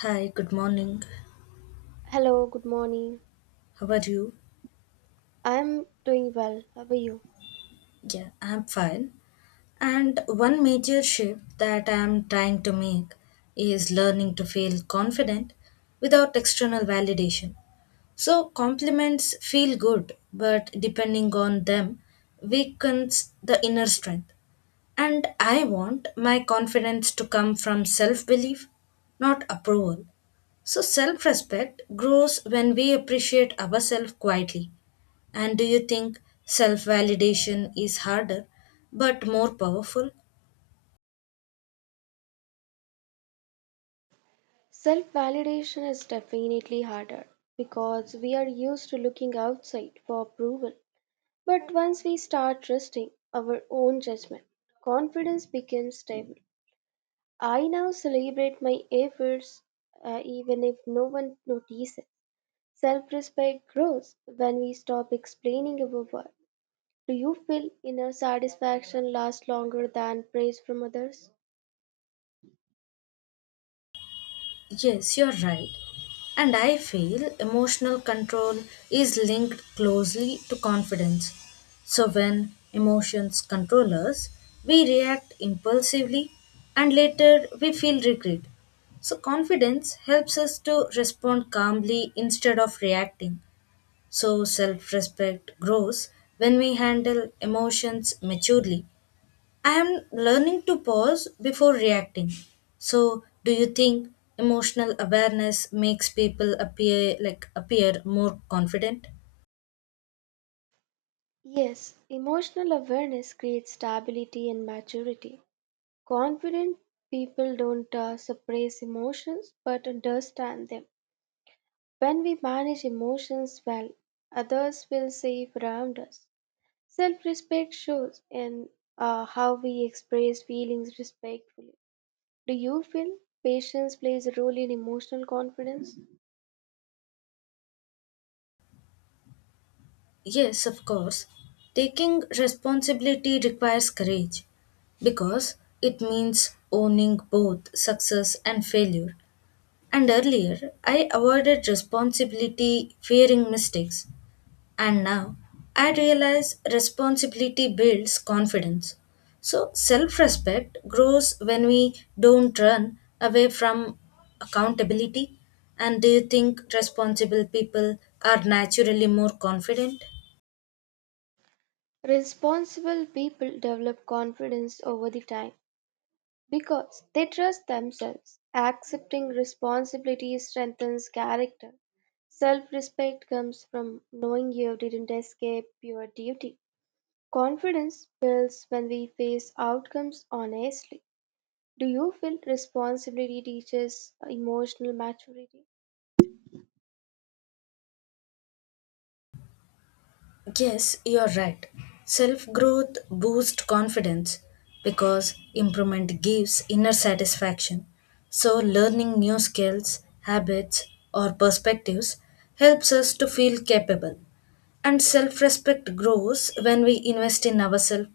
Hi, good morning. Hello, good morning. How are you? I'm doing well. How are you? Yeah, I'm fine. And one major shift that I'm trying to make is learning to feel confident without external validation. So compliments feel good, but depending on them weakens the inner strength. And I want my confidence to come from self belief, not approval. So self respect grows when we appreciate ourselves quietly. And do you think self validation is harder but more powerful? Self validation is definitely harder because we are used to looking outside for approval. But once we start trusting our own judgment, confidence becomes stable. I now celebrate my efforts even if no one notices. Self respect grows when we stop explaining our work. Do you feel inner satisfaction lasts longer than praise from others? Yes, you're right. And I feel emotional control is linked closely to confidence. So when emotions control us, we react impulsively and later we feel regret. So confidence helps us to respond calmly instead of reacting. So self respect grows when we handle emotions maturely. I am learning to pause before reacting. So, do you think emotional awareness makes people appear more confident? Yes, emotional awareness creates stability and maturity. Confident people don't suppress emotions but understand them. When we manage emotions well, others feel safe around us. Self respect shows in how we express feelings respectfully. Do you feel patience plays a role in emotional confidence? Yes, of course. Taking responsibility requires courage because it means owning both success and failure. And earlier, I avoided responsibility fearing mistakes. And now I realize responsibility builds confidence. So self respect grows when we don't run away from accountability. And do you think responsible people are naturally more confident? Responsible people develop confidence over the time. Because they trust themselves, accepting responsibility strengthens character. Self respect comes from knowing you didn't escape your duty. Confidence builds when we face outcomes honestly. Do you feel responsibility teaches emotional maturity? Yes, you're right. Self growth boosts confidence because improvement gives inner satisfaction. So, learning new skills, habits, or perspectives helps us to feel capable. And self respect grows when we invest in ourselves.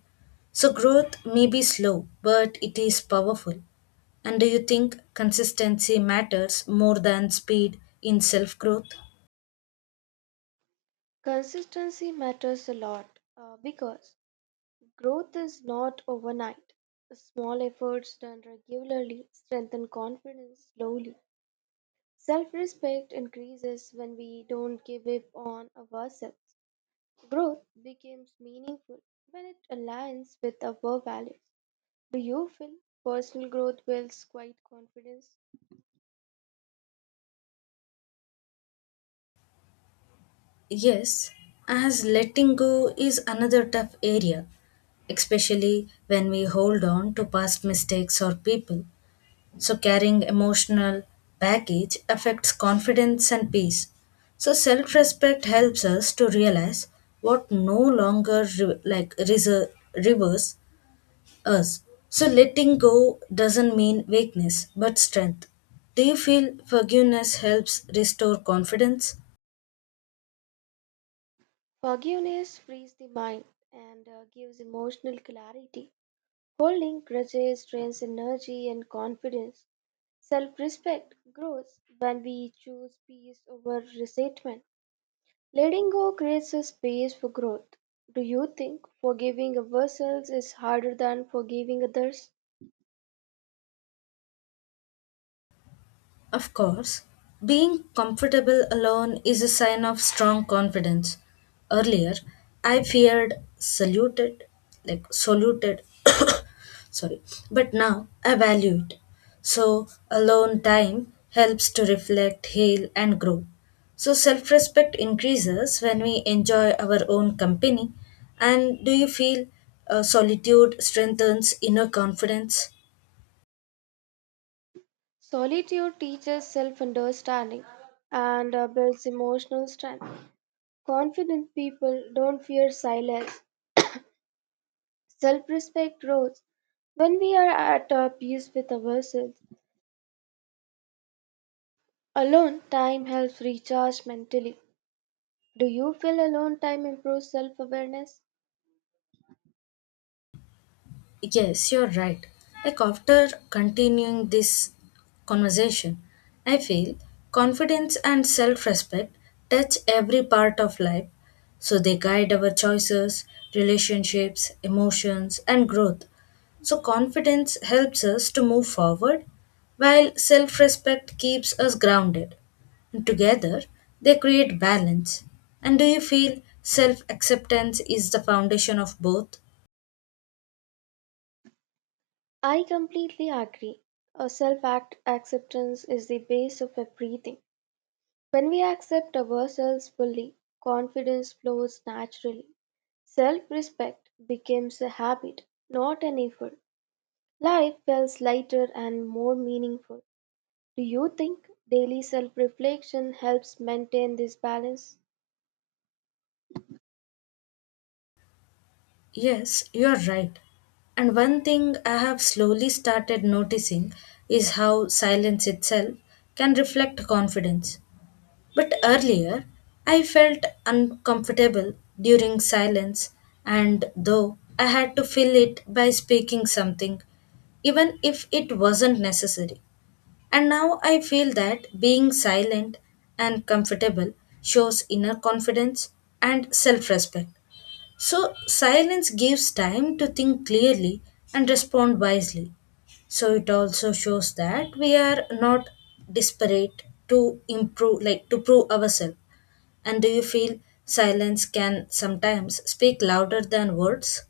So, growth may be slow, but it is powerful. And do you think consistency matters more than speed in self growth? Consistency matters a lot because growth is not overnight. Small efforts done regularly strengthen confidence slowly. Self respect increases when we don't give up on ourselves. Growth becomes meaningful when it aligns with our values. Do you feel personal growth builds quiet confidence? Yes, as letting go is another tough area, especially when we hold on to past mistakes or people. So, carrying emotional baggage affects confidence and peace. So, self respect helps us to realize what no longer reverse us. So, letting go doesn't mean weakness but strength. Do you feel forgiveness helps restore confidence? Forgiveness frees the mind and gives emotional clarity. Holding grudges drains energy and confidence. Self respect grows when we choose peace over resentment. Letting go creates a space for growth. Do you think forgiving ourselves is harder than forgiving others? Of course, being comfortable alone is a sign of strong confidence. Earlier, I feared saluted, like saluted, sorry, but now I value it. So, alone time helps to reflect, heal, and grow. So, self respect increases when we enjoy our own company. And do you feel solitude strengthens inner confidence? Solitude teaches self understanding and builds emotional strength. Confident people don't fear silence. Self respect grows when we are at peace with ourselves. Alone time helps recharge mentally. Do you feel alone time improves self awareness? Yes, you're right. Like after continuing this conversation, I feel confidence and self respect touch every part of life. So they guide our choices, relationships, emotions, and growth. So confidence helps us to move forward, while self respect keeps us grounded. And together, they create balance. And do you feel self acceptance is the foundation of both? I completely agree. Self acceptance is the base of everything. When we accept ourselves fully, confidence flows naturally. Self respect becomes a habit, not an effort. Life feels lighter and more meaningful. Do you think daily self reflection helps maintain this balance? Yes, you're right. And one thing I have slowly started noticing is how silence itself can reflect confidence. But earlier, I felt uncomfortable during silence, and though I had to fill it by speaking something, even if it wasn't necessary. And now I feel that being silent and comfortable shows inner confidence and self respect. So, silence gives time to think clearly and respond wisely. So, it also shows that we are not desperate to improve, like to prove ourselves. And do you feel silence can sometimes speak louder than words?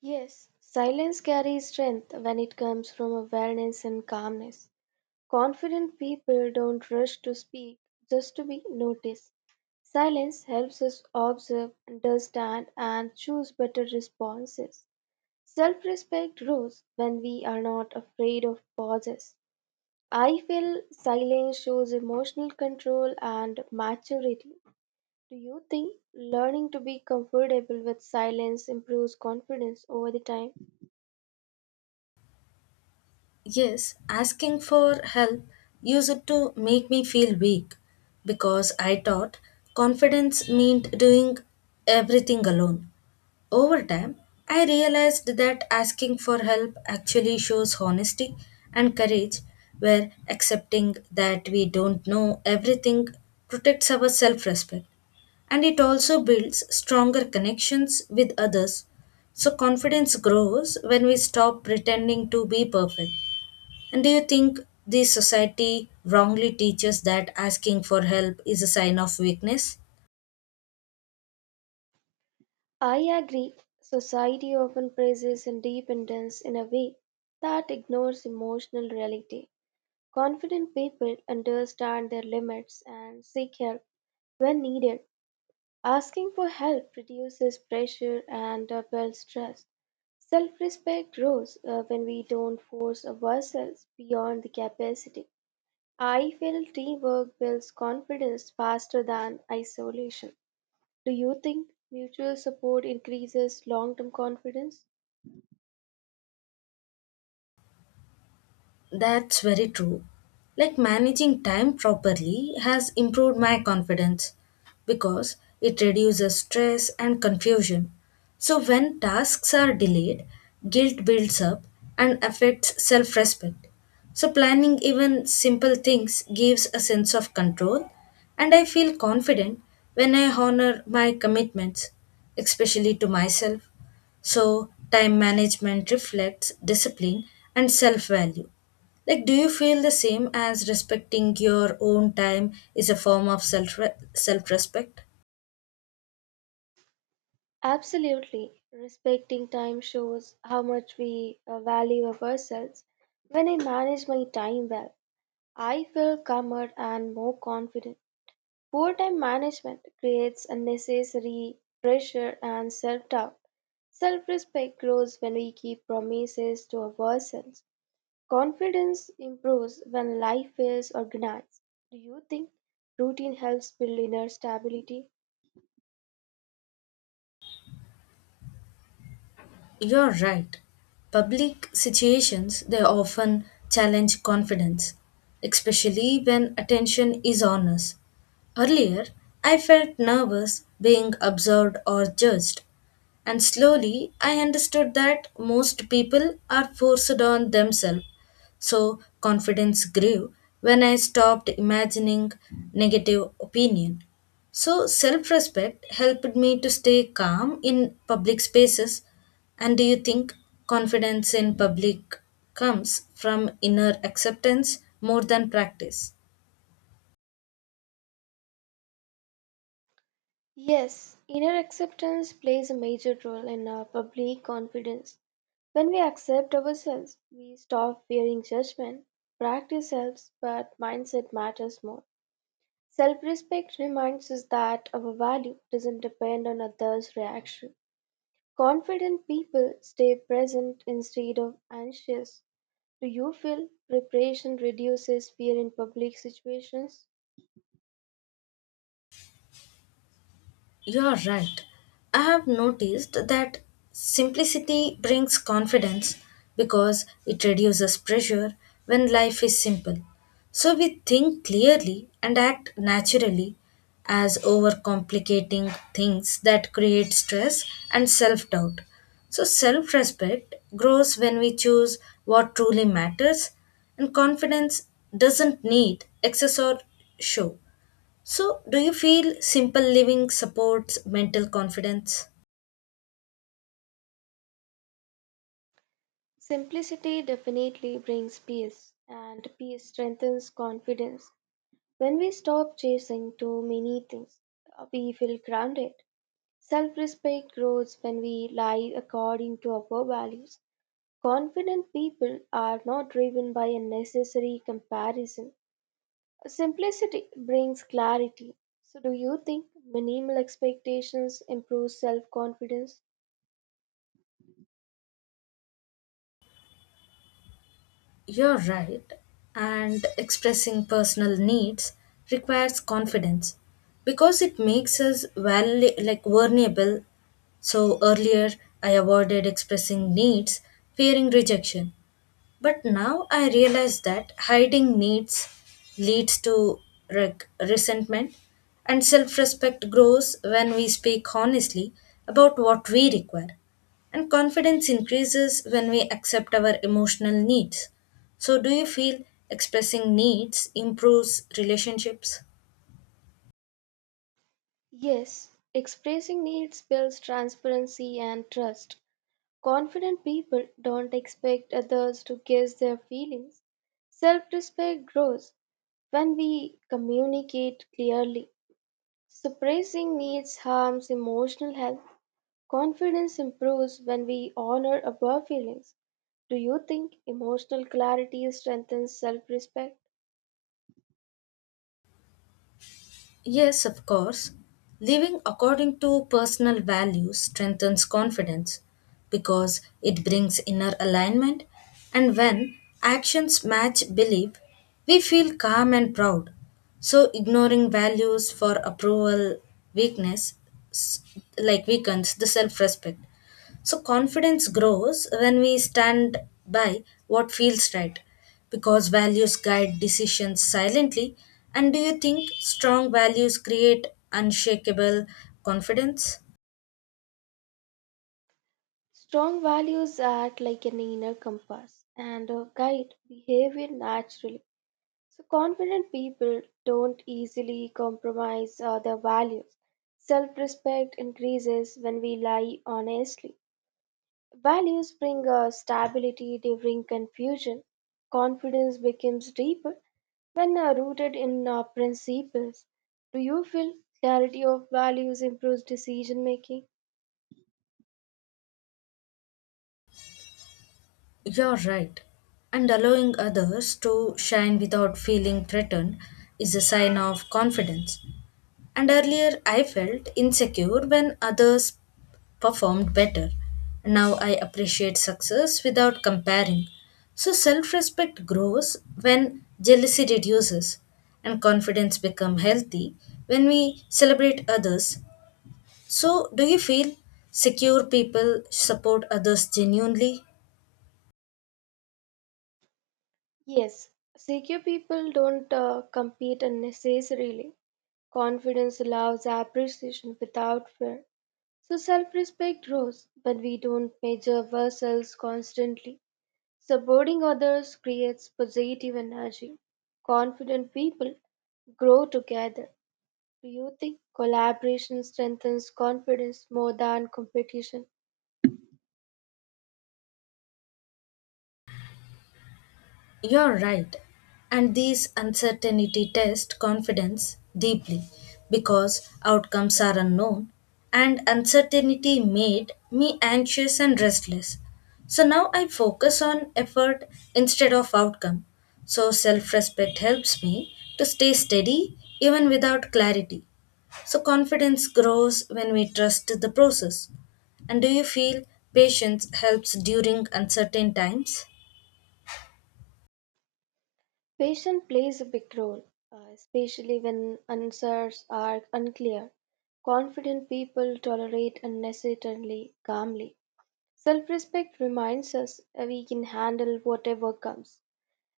Yes, silence carries strength when it comes from awareness and calmness. Confident people don't rush to speak just to be noticed. Silence helps us observe, understand, and choose better responses. Self respect grows when we are not afraid of pauses. I feel silence shows emotional control and maturity. Do you think learning to be comfortable with silence improves confidence over the time? Yes, asking for help used to make me feel weak because I thought confidence meant doing everything alone. Over time, I realized that asking for help actually shows honesty and courage, where accepting that we don't know everything protects our self respect. And it also builds stronger connections with others. So, confidence grows when we stop pretending to be perfect. And do you think the society wrongly teaches that asking for help is a sign of weakness? I agree. Society often praises independence in a way that ignores emotional reality. Confident people understand their limits and seek help when needed. Asking for help reduces pressure and builds trust. Self respect grows when we don't force ourselves beyond the capacity. I feel teamwork builds confidence faster than isolation. Do you think mutual support increases long term confidence? That's very true. Like managing time properly has improved my confidence because it reduces stress and confusion. So, when tasks are delayed, guilt builds up and affects self respect. So, planning even simple things gives a sense of control, and I feel confident when I honor my commitments, especially to myself. So, time management reflects discipline and self value. Like, do you feel the same as respecting your own time is a form of self respect? Absolutely. Respecting time shows how much we value of ourselves. When I manage my time well, I feel calmer and more confident. Poor time management creates unnecessary pressure and self doubt. Self respect grows when we keep promises to ourselves. Confidence improves when life is organized. Do you think routine helps build inner stability? You're right. Public situations, they often challenge confidence, especially when attention is on us. Earlier, I felt nervous being observed or judged, and slowly I understood that most people are forced on themselves. So confidence grew when I stopped imagining negative opinion. So self respect helped me to stay calm in public spaces. And do you think confidence in public comes from inner acceptance more than practice? Yes, inner acceptance plays a major role in our public confidence. When we accept ourselves, we stop fearing judgment. Practice helps, but mindset matters more. Self respect reminds us that our value doesn't depend on others' reaction. Confident people stay present instead of anxious. Do you feel preparation reduces fear in public situations? You're right. I have noticed that simplicity brings confidence because it reduces pressure when life is simple. So we think clearly and act naturally, as overcomplicating things that create stress and self doubt. So self respect grows when we choose what truly matters, and confidence doesn't need excess or show. So, do you feel simple living supports mental confidence? Simplicity definitely brings peace, and peace strengthens confidence. When we stop chasing too many things, we feel grounded. Self respect grows when we live according to our values. Confident people are not driven by unnecessary comparison. Simplicity brings clarity. So, do you think minimal expectations improve self confidence? You're right. And expressing personal needs requires confidence because it makes us vulnerable. So, earlier I avoided expressing needs, fearing rejection. But now I realize that hiding needs leads to resentment, and self respect grows when we speak honestly about what we require. And confidence increases when we accept our emotional needs. So, do you feel expressing needs improves relationships? Yes, expressing needs builds transparency and trust. Confident people don't expect others to guess their feelings. Self respect grows when we communicate clearly. Suppressing needs harms emotional health. Confidence improves when we honor our feelings. Do you think emotional clarity strengthens self respect? Yes, of course. Living according to personal values strengthens confidence because it brings inner alignment, and when actions match belief, we feel calm and proud. So, ignoring values for approval, weakness, s- weakens the self respect. So confidence grows when we stand by what feels right because values guide decisions silently. And do you think strong values create unshakable confidence? Strong values act like an inner compass and guide behavior naturally. So, confident people don't easily compromise their values. Self respect increases when we lie honestly. Values bring stability during confusion. Confidence becomes deeper when rooted in principles. Do you feel clarity of values improves decision making? You're right. And allowing others to shine without feeling threatened is a sign of confidence. And earlier, I felt insecure when others performed better. Now I appreciate success without comparing. So self respect grows when jealousy reduces, and confidence becomes healthy when we celebrate others. So, do you feel secure people support others genuinely? Yes, secure people don't compete unnecessarily. Confidence allows appreciation without fear. So self respect grows when we don't measure ourselves constantly. Supporting others creates positive energy. Confident people grow together. Do you think collaboration strengthens confidence more than competition? You're right. And these uncertainty test confidence deeply because outcomes are unknown and uncertainty made me anxious and restless. So now I focus on effort instead of outcome. So self respect helps me to stay steady even without clarity. So confidence grows when we trust the process. And do you feel patience helps during uncertain times? Patience plays a big role, especially when answers are unclear. Confident people tolerate unnecessarily calmly. Self respect reminds us that we can handle whatever comes.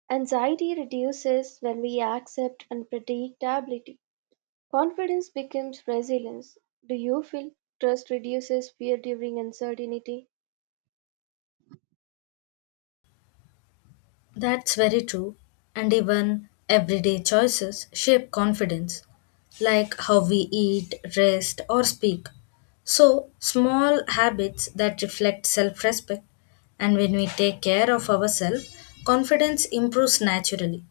Anxiety reduces when we accept unpredictability. Confidence becomes resilience. Do you feel trust reduces fear during uncertainty? That's very true. And even everyday choices shape confidence, like how we eat, rest, or speak. So, small habits that reflect self respect, and when we take care of ourselves, confidence improves naturally,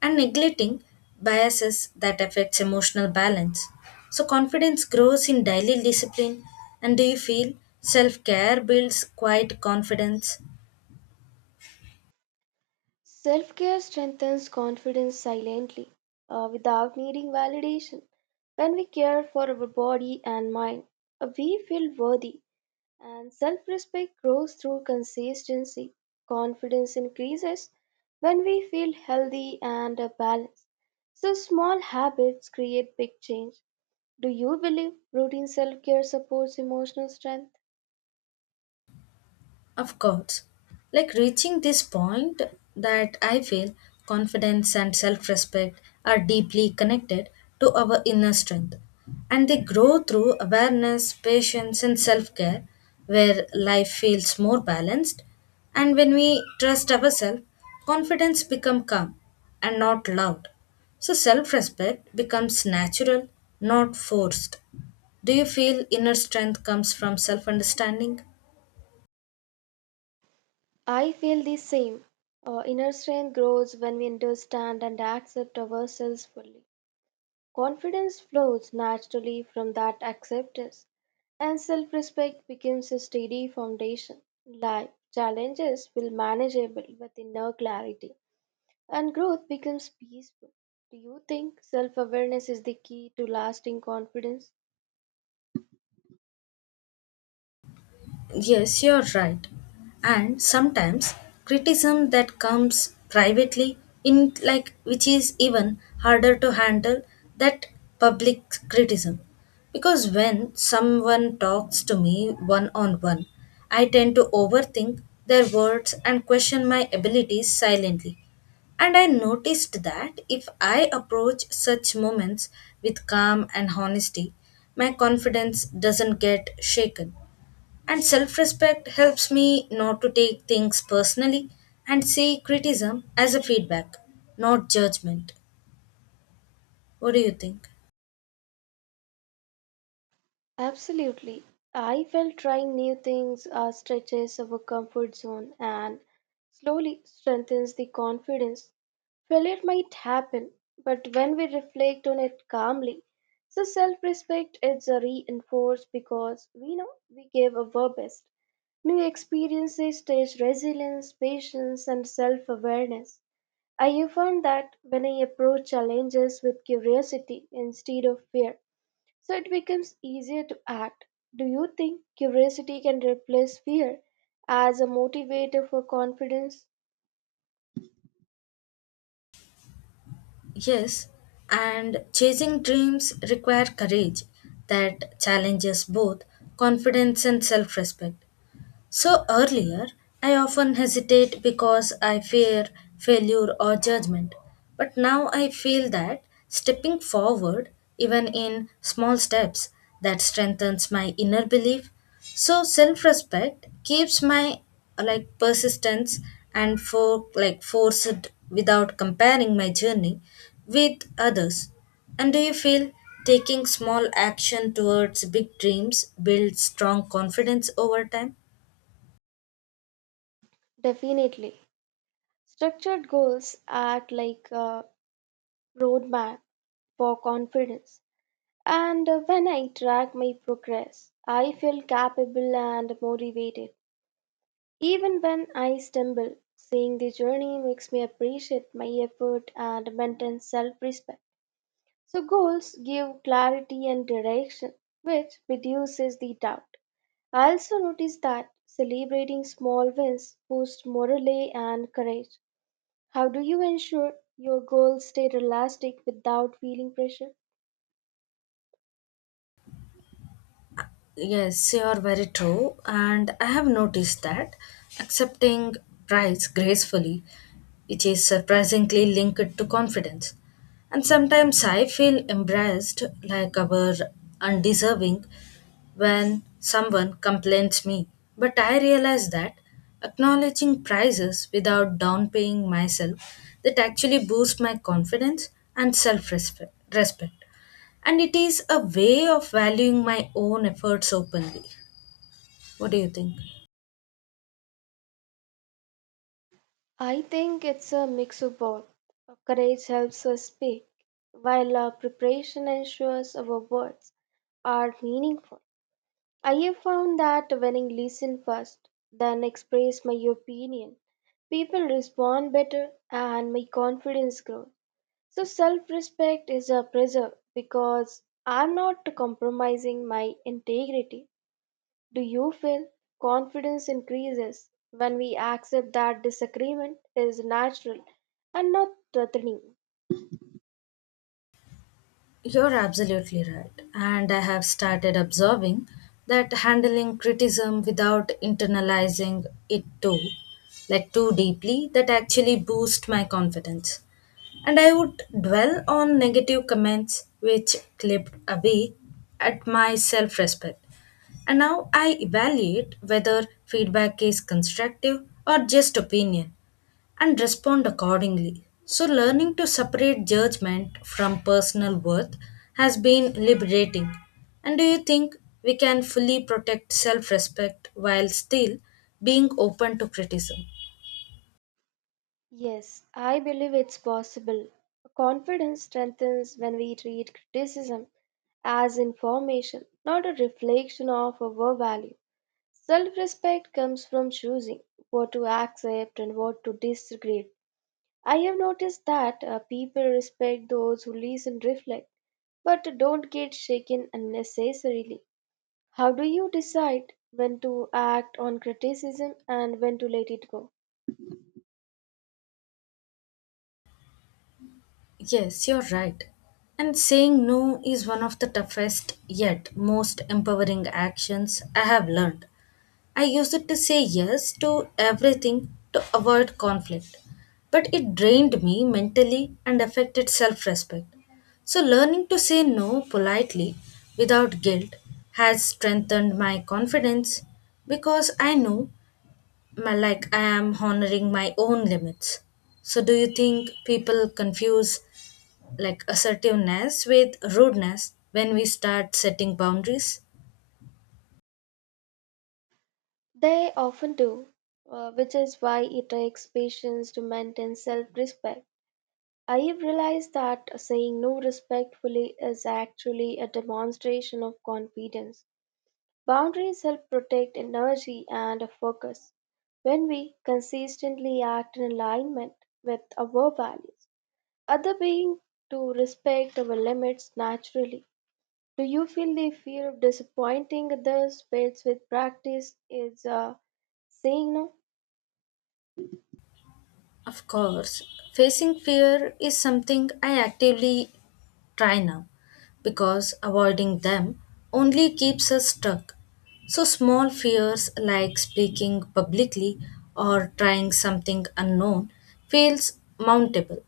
and neglecting biases that affects emotional balance. So, confidence grows in daily discipline. And do you feel self care builds quiet confidence? Self care strengthens confidence silently, without needing validation. When we care for our body and mind, we feel worthy. And self respect grows through consistency. Confidence increases when we feel healthy and balanced. So, small habits create big change. Do you believe routine self care supports emotional strength? Of course. Like reaching this point, that I feel confidence and self respect are deeply connected to our inner strength. And they grow through awareness, patience, and self care, where life feels more balanced. And when we trust ourselves, confidence becomes calm and not loud. So self respect becomes natural, not forced. Do you feel inner strength comes from self understanding? I feel the same. Inner strength grows when we understand and accept ourselves fully. Confidence flows naturally from that acceptance. And self respect becomes a steady foundation. Life challenges will manageable with inner clarity, and growth becomes peaceful. Do you think self awareness is the key to lasting confidence? Yes, you're right. And sometimes criticism that comes privately in like which is even harder to handle that public criticism. Because when someone talks to me one on one, I tend to overthink their words and question my abilities silently. And I noticed that if I approach such moments with calm and honesty, my confidence doesn't get shaken and self respect helps me not to take things personally and see criticism as a feedback, not judgment. What do you think? Absolutely. I felt trying new things stretches our comfort zone and slowly strengthens the confidence. Failure might happen, but when we reflect on it calmly, so self respect is reinforced because we know we gave our best. New experiences teach resilience, patience, and self awareness. I have found that when I approach challenges with curiosity instead of fear, so it becomes easier to act. Do you think curiosity can replace fear as a motivator for confidence? Yes, and chasing dreams require courage that challenges both confidence and self respect. So earlier, I often hesitate because I fear failure or judgment. But now I feel that stepping forward, even in small steps, that strengthens my inner belief. So self-respect keeps my persistence and forced without comparing my journey with others. And do you feel taking small action towards big dreams builds strong confidence over time? Definitely. Structured goals act like a roadmap for confidence. And when I track my progress, I feel capable and motivated. Even when I stumble, seeing the journey makes me appreciate my effort and maintain self respect. So, goals give clarity and direction, which reduces the doubt. I also noticed that celebrating small wins boosts morale and courage. How do you ensure your goals stay realistic without feeling pressure? Yes, you are very true. And I have noticed that accepting price gracefully, which is surprisingly linked to confidence. And sometimes I feel embarrassed, like our undeserving, when someone complains me. But I realize that acknowledging prizes without downpaying myself that actually boosts my confidence and self-respect. Respect. And it is a way of valuing my own efforts openly. What do you think? I think it's a mix of both. Courage helps us speak, while our preparation ensures our words are meaningful. I have found that when I listen first, then express my opinion, people respond better and my confidence grows. So self respect is a preserve because I'm not compromising my integrity. Do you feel confidence increases when we accept that disagreement is natural and not threatening? You're absolutely right. And I have started observing that handling criticism without internalizing it too deeply, that actually boosts my confidence. And I would dwell on negative comments which clipped away at my self respect. And now I evaluate whether feedback is constructive or just opinion and respond accordingly. So, learning to separate judgment from personal worth has been liberating. And do you think we can fully protect self respect while still being open to criticism? Yes, I believe it's possible. Confidence strengthens when we treat criticism as information, not a reflection of our value. Self respect comes from choosing what to accept and what to disagree. I have noticed that people respect those who listen, reflect, but don't get shaken unnecessarily. How do you decide when to act on criticism and when to let it go? Yes, you're right. And saying no is one of the toughest yet most empowering actions I have learned. I used it to say yes to everything to avoid conflict, but it drained me mentally and affected self respect. So, learning to say no politely without guilt has strengthened my confidence because I know my, like I am honoring my own limits. So, do you think people confuse assertiveness with rudeness when we start setting boundaries? They often do, which is why it takes patience to maintain self respect. I've realized that saying no respectfully is actually a demonstration of confidence. Boundaries help protect energy and focus. When we consistently act in alignment with our values, other beings to respect our limits naturally. Do you feel the fear of disappointing others fades with practice? Is saying no? Of course, facing fear is something I actively try now because avoiding them only keeps us stuck. So, small fears like speaking publicly or trying something unknown feels mountable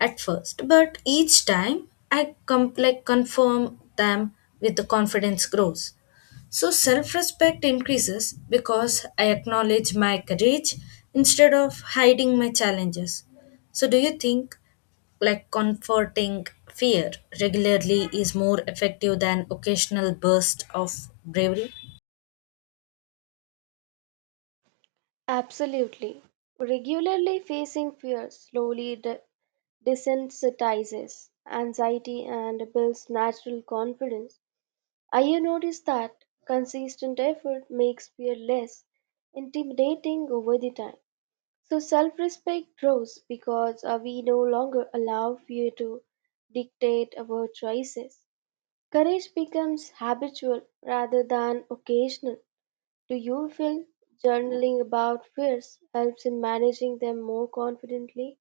at first, but each time I confirm them with the confidence grows. So self respect increases because I acknowledge my courage instead of hiding my challenges. So, do you think comforting fear regularly is more effective than occasional burst of bravery? Absolutely. Regularly facing fear slowly desensitizes anxiety and builds natural confidence. I have noticed that consistent effort makes fear less intimidating over the time. So self respect grows because we no longer allow fear to dictate our choices. Courage becomes habitual rather than occasional. Do you feel journaling about fears helps in managing them more confidently?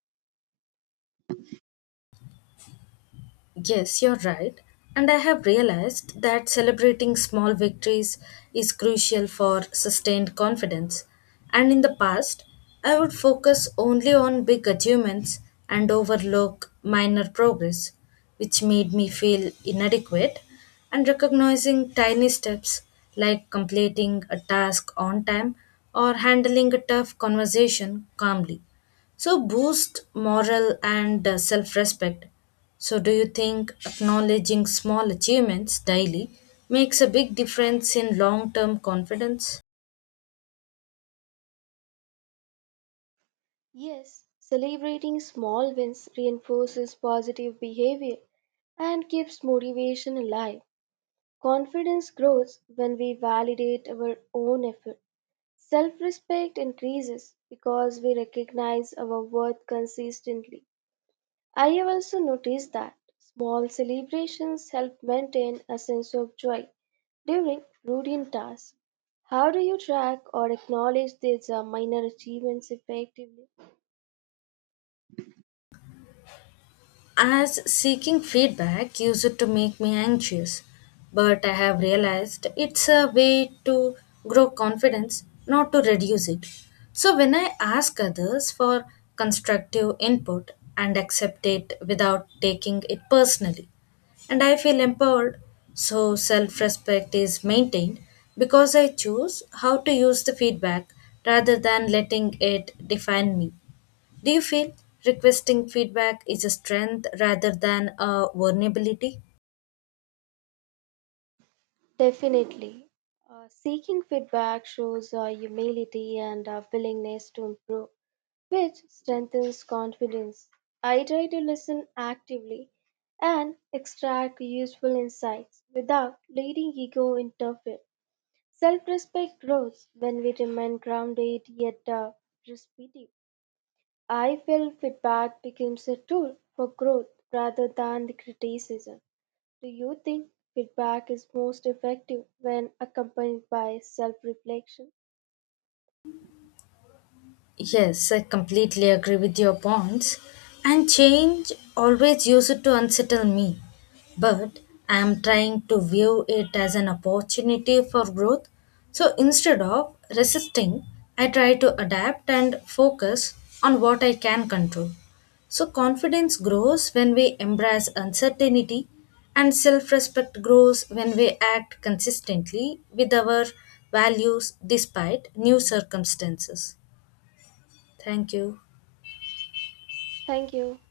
Yes, you're right. And I have realized that celebrating small victories is crucial for sustained confidence. And in the past, I would focus only on big achievements and overlook minor progress, which made me feel inadequate. And recognizing tiny steps like completing a task on time or handling a tough conversation calmly, so boost moral and self respect. So, do you think acknowledging small achievements daily makes a big difference in long term confidence? Yes, celebrating small wins reinforces positive behavior and keeps motivation alive. Confidence grows when we validate our own effort. Self respect increases because we recognize our worth consistently. I have also noticed that small celebrations help maintain a sense of joy during routine tasks. How do you track or acknowledge these minor achievements effectively? As seeking feedback used to make me anxious, but I have realized it's a way to grow confidence, not to reduce it. So when I ask others for constructive input and accept it without taking it personally, and I feel empowered, so self respect is maintained because I choose how to use the feedback rather than letting it define me. Do you feel requesting feedback is a strength rather than a vulnerability? Definitely. Seeking feedback shows humility and willingness to improve, which strengthens confidence. I try to listen actively and extract useful insights without letting ego interfere. Self respect grows when we remain grounded yet perceptive. I feel feedback becomes a tool for growth rather than the criticism. Do you think feedback is most effective when accompanied by self reflection? Yes, I completely agree with your points. And change always used to unsettle me. But I am trying to view it as an opportunity for growth. So instead of resisting, I try to adapt and focus on what I can control. So confidence grows when we embrace uncertainty and self-respect grows when we act consistently with our values despite new circumstances. Thank you. Thank you.